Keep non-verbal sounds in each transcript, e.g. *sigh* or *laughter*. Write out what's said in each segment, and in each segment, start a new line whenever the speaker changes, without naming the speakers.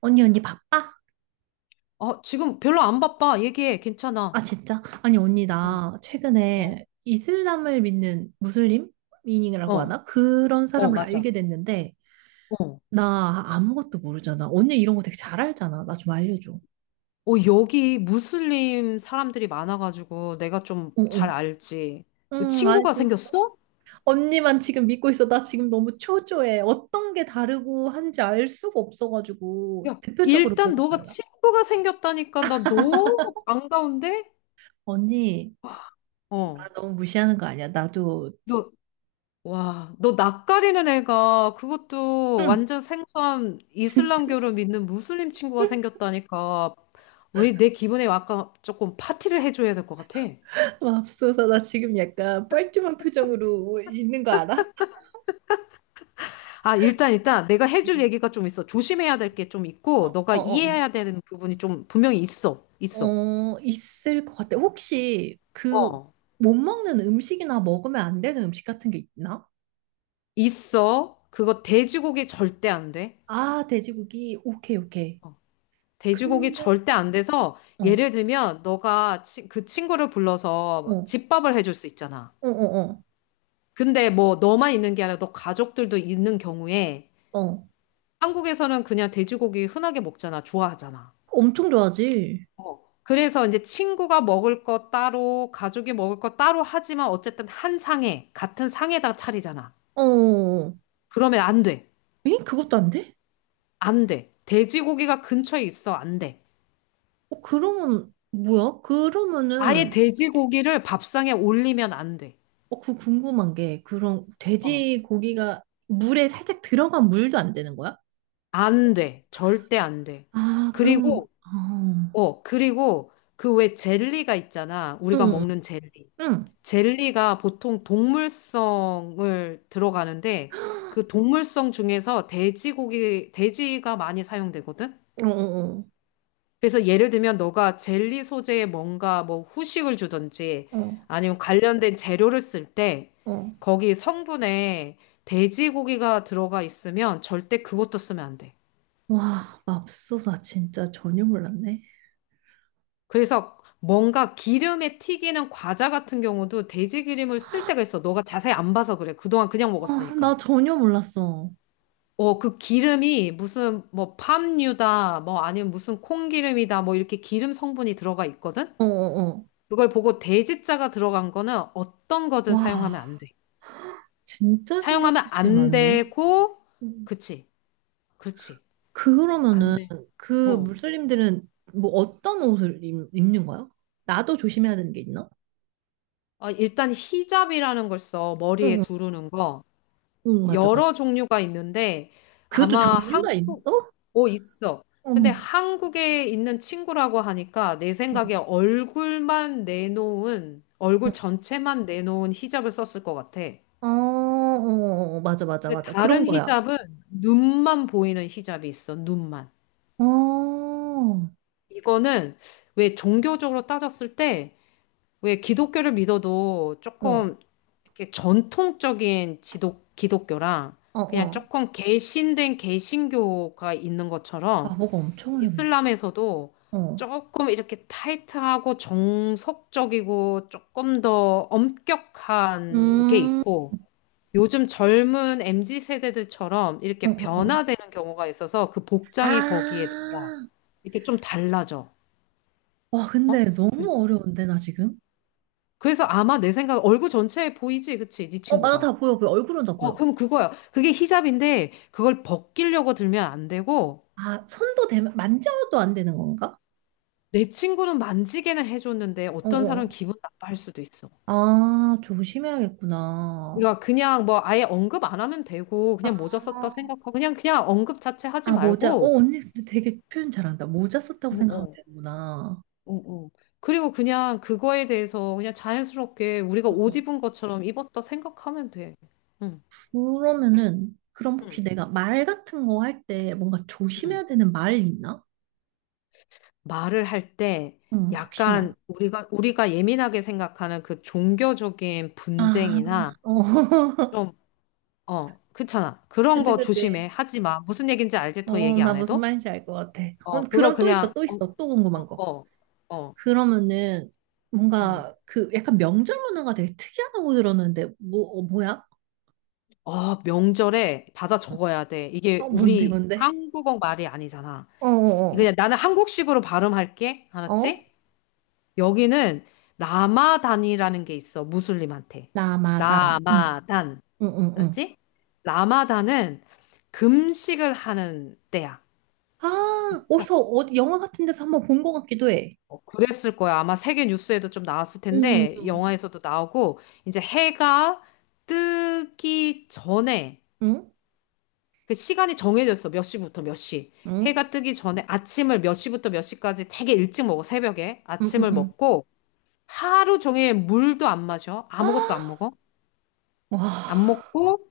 언니, 언니 바빠?
아, 지금 별로 안 바빠. 얘기해.
아,
괜찮아.
진짜? 아니, 언니,
어,
나
어,
최근에 이슬람을 믿는 무슬림? 미닝이라고
어,
하나? 그런
어,
사람을
맞아.
알게 됐는데,
어.
나 아무것도 모르잖아. 언니 이런 거 되게 잘 알잖아. 나 좀 알려줘.
어, 여기 무슬림 사람들이 많아가지고 내가 좀
응,
잘
응.
알지. 그
응,
친구가
알고 있어.
생겼어?
언니만 지금 믿고 있어. 나 지금 너무 초조해. 어떤 게 다르고 한지 알 수가 없어가지고,
야,
대표적으로
일단
뭐가
너가
달라?
친구가 생겼다니까 나 너무 반가운데?
언니, 나
어.
너무 무시하는 거 아니야? 나도,
너, 와, 너 낯가리는 애가 그것도
응.
완전 생소한 이슬람교를 믿는 무슬림 친구가 생겼다니까. 왜 내 기분에 아까 조금 파티를 해줘야 될 것 같아?
맙소사, *laughs* 나 지금 약간 뻘쭘한 표정으로 있는 거 알아?
아, 일단, 내가 해줄
음.
얘기가 좀 있어. 조심해야 될 게 좀 있고, 너가
어, 어,
이해해야 되는 부분이 좀 분명히 있어.
어,
있어.
있을 것 같아. 혹시 그
어.
못 먹는 음식이나 먹으면 안 되는 음식 같은 게 있나?
있어. 그거 돼지고기 절대 안 돼.
아, 돼지고기. 오케이, 오케이.
돼지고기
근데,
절대 안 돼서,
어,
예를 들면, 너가 그 친구를
어,
불러서
어,
집밥을 해줄 수 있잖아.
어,
근데 뭐, 너만 있는 게 아니라 너 가족들도 있는 경우에,
어.
한국에서는 그냥 돼지고기 흔하게 먹잖아. 좋아하잖아.
엄청 좋아하지?
그래서 이제 친구가 먹을 거 따로, 가족이 먹을 거 따로 하지만 어쨌든 한 상에, 같은 상에다 차리잖아.
어, 어.
그러면 안 돼.
에? 그것도 안 돼?
안 돼. 돼지고기가 근처에 있어. 안 돼.
어, 그러면, 뭐야?
아예
그러면은,
돼지고기를 밥상에 올리면 안 돼.
어, 그 궁금한 게, 그런
어.
돼지고기가 물에 살짝 들어간 물도 안 되는 거야?
안 돼. 절대 안 돼.
아, 그럼,
그리고, 그리고 그 왜 젤리가 있잖아. 우리가
응,
먹는 젤리.
응,
젤리가 보통 동물성을 들어가는데 그 동물성 중에서 돼지고기, 돼지가 많이 사용되거든?
응. 어, 어, 어.
그래서 예를 들면 너가 젤리 소재에 뭔가 뭐 후식을 주든지
어,
아니면 관련된 재료를 쓸 때
어.
거기 성분에 돼지고기가 들어가 있으면 절대 그것도 쓰면 안 돼.
와, 맙소사 진짜 전혀 몰랐네.
그래서 뭔가 기름에 튀기는 과자 같은 경우도 돼지 기름을 쓸 때가 있어. 너가 자세히 안 봐서 그래. 그동안 그냥
아,
먹었으니까.
나 전혀 몰랐어.
어, 그 기름이 무슨 뭐 팜유다, 뭐 아니면 무슨 콩기름이다, 뭐 이렇게 기름 성분이 들어가 있거든?
어, 어, 어.
그걸 보고 돼지자가 들어간 거는 어떤 거든 사용하면
와,
안 돼.
진짜 신경
사용하면
쓸 게
안
많네.
되고,
음.
그치, 그렇지. 안
그러면은
돼.
그
어.
무슬림들은 뭐 어떤 옷을 입는 거야? 나도 조심해야 되는 게 있나?
아, 일단 히잡이라는 걸 써,
응,
머리에
응,
두르는 거.
응, 맞아, 맞아.
여러 종류가 있는데
그것도
아마
종류가
한국
있어?
있어.
어머,
근데 한국에 있는 친구라고 하니까 내 생각에
어,
얼굴만 내놓은
응.
얼굴 전체만 내놓은 히잡을 썼을 것 같아.
아, 맞아, 맞아,
근데
맞아. 그런
다른
거야.
히잡은 눈만 보이는 히잡이 있어. 눈만.
어, 어,
이거는 왜 종교적으로 따졌을 때 왜 기독교를 믿어도 조금 이렇게 전통적인 지독 기독교랑
어,
그냥
어.
조금 개신된 개신교가 있는
아,
것처럼
뭐가 엄청 어렵네.
이슬람에서도
어.
조금 이렇게 타이트하고 정석적이고 조금 더 엄격한 게
음,
있고 요즘 젊은 MZ 세대들처럼
어, 어,
이렇게
어.
변화되는 경우가 있어서 그 복장이 거기에 나와.
아,
이렇게 좀 달라져.
와,
어?
근데 너무 어려운데, 나 지금?
그래서 아마 내 생각 얼굴 전체에 보이지, 그치? 네
어, 맞아,
친구가.
다 보여, 보여. 얼굴은 다
어,
보여.
그럼 그거야. 그게 히잡인데 그걸 벗기려고 들면 안 되고
아, 손도 대, 만져도 안 되는 건가?
내 친구는 만지게는 해줬는데
어, 어.
어떤 사람은
어.
기분 나빠할 수도 있어.
아, 조심해야겠구나.
그러니까 그냥 뭐 아예 언급 안 하면 되고 그냥 모자
아,
썼다 생각하고 그냥 언급 자체 하지
아, 모자. 어,
말고
언니 근데 되게 표현 잘한다. 모자 썼다고
어,
생각하면
어,
되는구나.
어, 어. 그리고 그냥 그거에 대해서 그냥 자연스럽게 우리가
어,
옷
어.
입은 것처럼 입었다 생각하면 돼. 응.
그러면은, 그럼
응,
혹시 내가 말 같은 거 할 때 뭔가
응.
조심해야 되는 말이 있나?
말을 할 때
응,
약간
혹시나.
우리가 예민하게 생각하는 그 종교적인
아,
분쟁이나
어. *laughs*
좀 그렇잖아. 그런
그치,
거
그치.
조심해. 하지 마. 무슨 얘기인지 알지? 더
어,
얘기
나
안
무슨
해도?
말인지 알 것 같아. 어,
어, 그거
그럼 또 있어,
그냥
또
어,
있어, 또 궁금한
어,
거.
어, 어.
그러면은
음.
뭔가 그 약간 명절 문화가 되게 특이하다고 들었는데, 뭐, 어, 뭐야?
아, 명절에 받아 적어야 돼.
어,
이게
뭔데,
우리
뭔데?
한국어 말이 아니잖아.
어, 어,
그냥 나는 한국식으로 발음할게.
어. 어?
알았지? 여기는 라마단이라는 게 있어. 무슬림한테.
라마단. 응,
라마단.
응, 응, 응.
알았지? 라마단은 금식을 하는 때야.
아,
그러니까
어디서, 어디, 영화 같은 데서 한번 본 것 같기도 해.
그랬을 거야. 아마 세계 뉴스에도 좀 나왔을
응,
텐데,
응,
영화에서도 나오고, 이제 해가 뜨기 전에
응.
그 시간이 정해졌어. 몇 시부터 몇 시.
응?
해가 뜨기 전에 아침을 몇 시부터 몇 시까지 되게 일찍 먹어. 새벽에.
응, 응, 응.
아침을
응.
먹고 하루 종일 물도 안 마셔.
*gasps* 아,
아무것도 안 먹어.
와.
안 먹고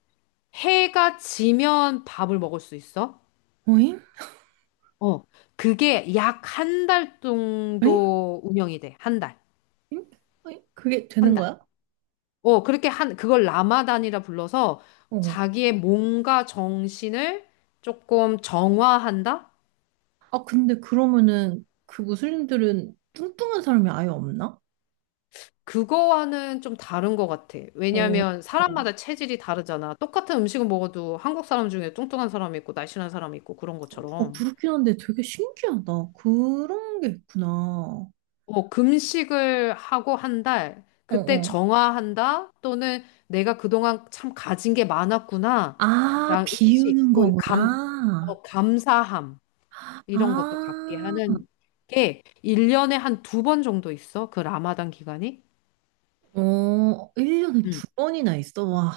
해가 지면 밥을 먹을 수 있어.
어잉?
어. 그게 약 한 달
어잉?
정도 운영이 돼. 한 달.
어잉? 어잉? 그게
한
되는
달.
거야?
어, 그렇게 그걸 라마단이라 불러서
어.
자기의 몸과 정신을 조금 정화한다?
아, 근데 그러면은 그 무슬림들은 뚱뚱한 사람이 아예 없나?
그거와는 좀 다른 것 같아.
어,
왜냐면
어,
사람마다 체질이 다르잖아. 똑같은 음식을 먹어도 한국 사람 중에 뚱뚱한 사람이 있고 날씬한 사람이 있고 그런 것처럼.
그렇긴 한데 되게 신기하다. 그런 게 있구나. 어,
어, 금식을 하고 한 달, 그때
어.
정화한다? 또는 내가 그동안 참 가진 게 많았구나.
아,
랑 음식,
비우는
뭐
거구나.
감사함 이런 것도 갖게
아,
하는 게 1년에 한 두 번 정도 있어. 그 라마단 기간이.
어, 1년에
음.
두 번이나 있어. 와,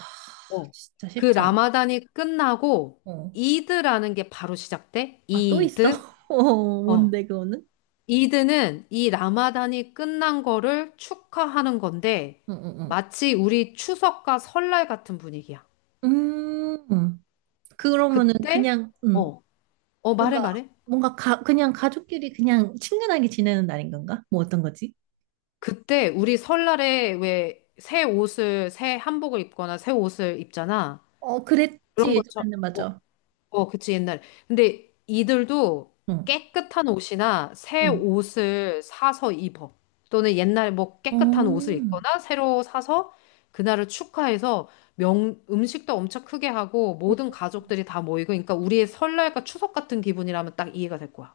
어.
진짜
그
쉽지 않다.
라마단이 끝나고
어.
이드라는 게 바로 시작돼?
아, 또 있어?
이드?
*laughs* 어,
어.
뭔데, 그거는?
이드는 이 라마단이 끝난 거를 축하하는 건데
응, 응,
마치 우리 추석과 설날 같은 분위기야.
응. 그러면은
그때
그냥,
어. 어, 말해
뭔가
말해.
그냥 가족끼리 그냥 친근하게 지내는 날인 건가? 뭐 어떤 거지?
그때 우리 설날에 왜 새 한복을 입거나 새 옷을 입잖아.
어, 그랬지
그런 것처럼
예전에는
어.
맞아.
어, 그치, 옛날. 근데 이들도
응,
깨끗한 옷이나 새
응.
옷을 사서 입어. 또는 옛날에 뭐
어.
깨끗한 옷을 입거나 새로 사서 그날을 축하해서 음식도 엄청 크게 하고 모든 가족들이 다 모이고, 그러니까 우리의 설날과 추석 같은 기분이라면 딱 이해가 될 거야.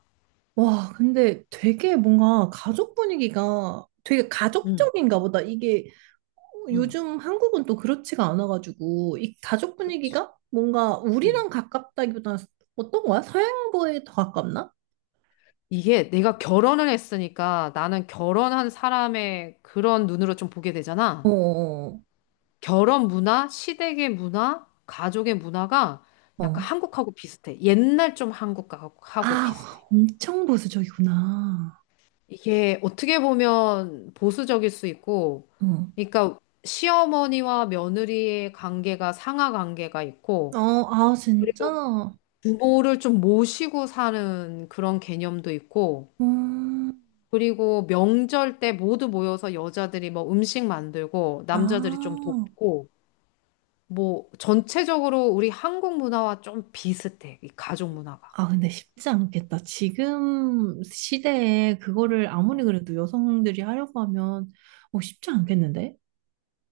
와, 근데 되게 뭔가 가족 분위기가 되게
응,
가족적인가 보다. 이게
응,
요즘 한국은 또 그렇지가 않아가지고 이 가족
그치.
분위기가 뭔가
음.
우리랑 가깝다기보다는 어떤 거야? 서양부에 더 가깝나?
이게 내가 결혼을 했으니까 나는 결혼한 사람의 그런 눈으로 좀 보게
어,
되잖아.
어.
결혼 문화, 시댁의 문화, 가족의 문화가 약간
어.
한국하고 비슷해. 옛날 좀 한국하고
아,
비슷해.
엄청 보수적이구나.
이게 어떻게 보면 보수적일 수 있고,
어.
그러니까 시어머니와 며느리의 관계가 상하 관계가
어,
있고,
아, 진짜? 어,
부모를 좀 모시고 사는 그런 개념도 있고, 그리고 명절 때 모두 모여서 여자들이 뭐 음식 만들고, 남자들이 좀
아,
돕고, 뭐 전체적으로 우리 한국 문화와 좀 비슷해. 이 가족 문화가.
아, 근데 쉽지 않겠다. 지금 시대에 그거를 아무리 그래도 여성들이 하려고 하면, 어, 쉽지 않겠는데?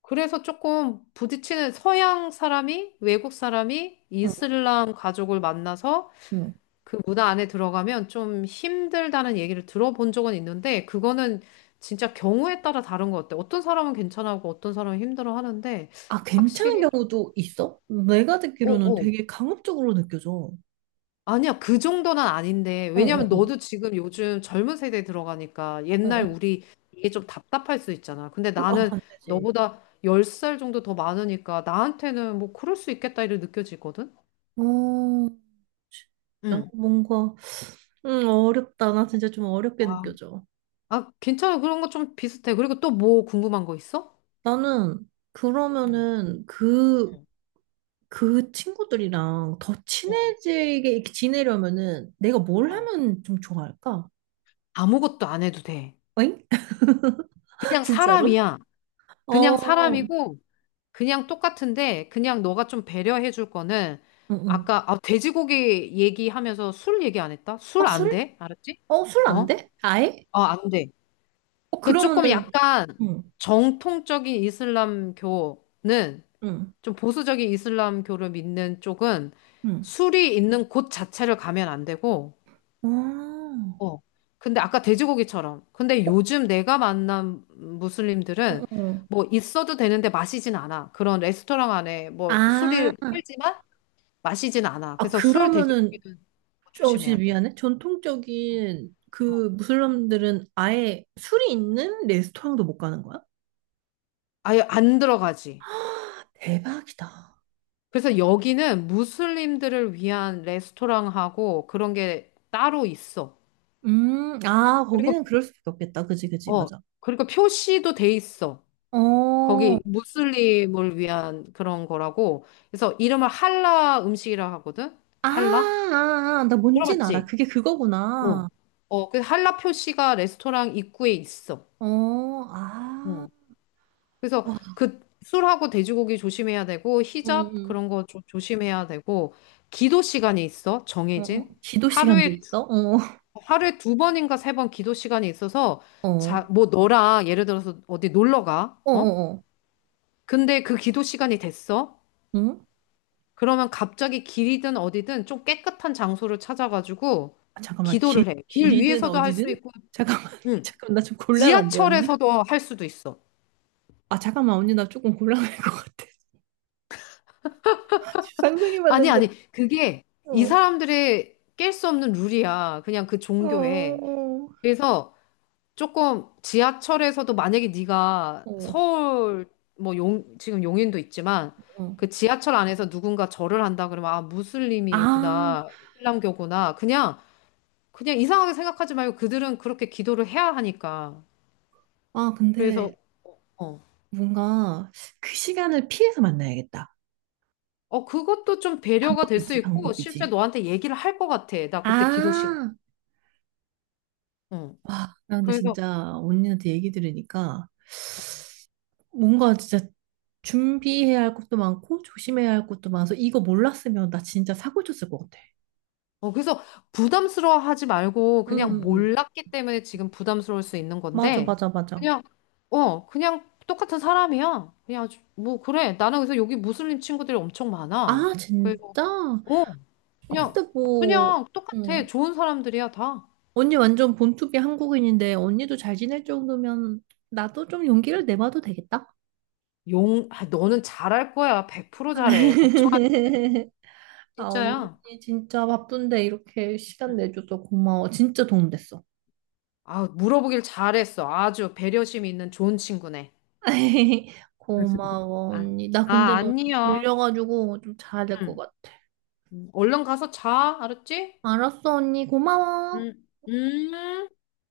그래서 조금 부딪히는 서양 사람이 외국 사람이
어,
이슬람 가족을 만나서
어.
그 문화 안에 들어가면 좀 힘들다는 얘기를 들어본 적은 있는데 그거는 진짜 경우에 따라 다른 것 같아. 어떤 사람은 괜찮아하고 어떤 사람은 힘들어 하는데
아, 괜찮은
확실히
경우도 있어? 내가 듣기로는
어어
되게 강압적으로 느껴져.
아니야, 그 정도는 아닌데.
어,
왜냐면
어,
너도 지금 요즘 젊은 세대에 들어가니까
어, 어,
옛날
어.
우리 이게 좀 답답할 수 있잖아. 근데
아,
나는
안 되지.
너보다 10살 정도 더 많으니까 나한테는 뭐 그럴 수 있겠다 이렇게 느껴지거든?
어, 진짜
응.
뭔가, 어렵다. 나 진짜 좀 어렵게
아,
느껴져.
아, 괜찮아. 그런 거 좀 비슷해. 그리고 또 뭐 궁금한 거 있어?
나는,
응,
그러면은, 그,
응,
그 친구들이랑 더
어,
친해지게 이렇게 지내려면은 내가 뭘
어.
하면 좀 좋아할까?
아무것도 안 해도 돼.
어잉? *laughs*
그냥
진짜로?
사람이야. 그냥
어, 응,
사람이고, 그냥 똑같은데 그냥 너가 좀 배려해 줄 거는
응.
아까 아, 돼지고기 얘기하면서 술 얘기 안 했다?
아,
술 안
술?
돼? 알았지?
어, 술
어?
안 돼? 아예?
어, 안 돼.
어,
그 조금
그러면은,
약간
응,
정통적인 이슬람교는
응,
좀 보수적인 이슬람교를 믿는 쪽은
응.
술이 있는 곳 자체를 가면 안 되고
아,
어. 근데 아까 돼지고기처럼. 근데 요즘 내가 만난
어,
무슬림들은
어.
뭐 있어도 되는데 마시진 않아. 그런 레스토랑 안에 뭐
아,
술을 팔지만 마시진 않아.
아,
그래서 술
그러면은,
돼지고기는 뭐
저 진짜
조심해야 돼.
미안해. 전통적인
어.
그 무슬림들은 아예 술이 있는 레스토랑도 못 가는 거야?
아예 안 들어가지.
대박이다.
그래서 여기는 무슬림들을 위한 레스토랑하고 그런 게 따로 있어.
아,
그리고
거기는 그럴 수밖에 없겠다. 그지, 그지,
어,
맞아.
그리고 표시도 돼 있어.
어, 아,
거기 무슬림을 위한 그런 거라고. 그래서 이름을 할라 음식이라 하거든?
아,
할라?
아, 아. 나 뭔진 알아.
들어봤지?
그게 그거구나.
어, 어, 그 할라 표시가 레스토랑 입구에 있어.
어, 아,
어. 그래서
와,
그 술하고 돼지고기 조심해야 되고
응,
히잡
응,
그런 거 조심해야 되고 기도 시간이 있어
응. 어, 어,
정해진
기도 시간도
하루에 두-
있어?
하루에 두 번인가 세 번 기도 시간이 있어서
어,
자
어,
뭐 너랑 예를 들어서 어디 놀러 가
어,
어?
어,
근데 그 기도 시간이 됐어
응?
그러면 갑자기 길이든 어디든 좀 깨끗한 장소를 찾아가지고
아, 잠깐만,
기도를 해. 길
길이든
위에서도 할 수
어디든?
있고,
잠깐만, *laughs*
응.
잠깐만, 나 좀 곤란한데, 언니?
지하철에서도 할 수도 있어.
아, 잠깐만, 언니, 나 조금 곤란할 것 같아. *laughs* 상상해
아니,
봤는데,
아니, 그게 이
어,
사람들의 깰 수 없는 룰이야. 그냥 그
어,
종교에.
어,
그래서 조금 지하철에서도 만약에 네가
어.
서울, 뭐 지금 용인도 있지만
어.
그 지하철 안에서 누군가 절을 한다 그러면 아,
아,
무슬림이구나, 이슬람교구나. 그냥 이상하게 생각하지 말고 그들은 그렇게 기도를 해야 하니까.
아,
그래서,
근데
어,
뭔가 그 시간을 피해서 만나야겠다.
그것도 좀 배려가 될 수
방법이지,
있고, 실제
방법이지.
너한테 얘기를 할 것 같아. 나 그때 기도 시간.
아,
어.
와, 나 근데
그래서,
진짜 언니한테 얘기 들으니까 뭔가 진짜 준비해야 할 것도 많고 조심해야 할 것도 많아서 이거 몰랐으면 나 진짜 사고 쳤을 것 같아.
그래서 부담스러워 하지 말고,
응,
그냥
응, 응.
몰랐기 때문에 지금 부담스러울 수 있는
맞아,
건데,
맞아, 맞아.
그냥, 그냥 똑같은 사람이야. 그냥, 뭐, 그래. 나는 그래서 여기 무슬림 친구들이 엄청 많아.
아,
그래서,
진짜?
어,
아,
그냥,
근데 뭐,
그냥 똑같아.
응.
좋은 사람들이야, 다.
언니 완전 본투비 한국인인데 언니도 잘 지낼 정도면 나도 좀 용기를 내봐도 되겠다?
아, 너는 잘할 거야. 100% 잘해. 걱정하지,
*laughs* 아, 언니
진짜야.
진짜 바쁜데 이렇게 시간
응.
내줘서 고마워. 진짜 도움 됐어.
아, 물어보길 잘했어. 아주 배려심 있는 좋은 친구네.
*laughs*
*laughs*
고마워,
아,
언니. 나
아,
근데 너무
아니요.
졸려가지고 좀 자야 될 것
응.
같아.
응. 얼른 가서 자. 알았지?
알았어, 언니. 고마워.
응. 음.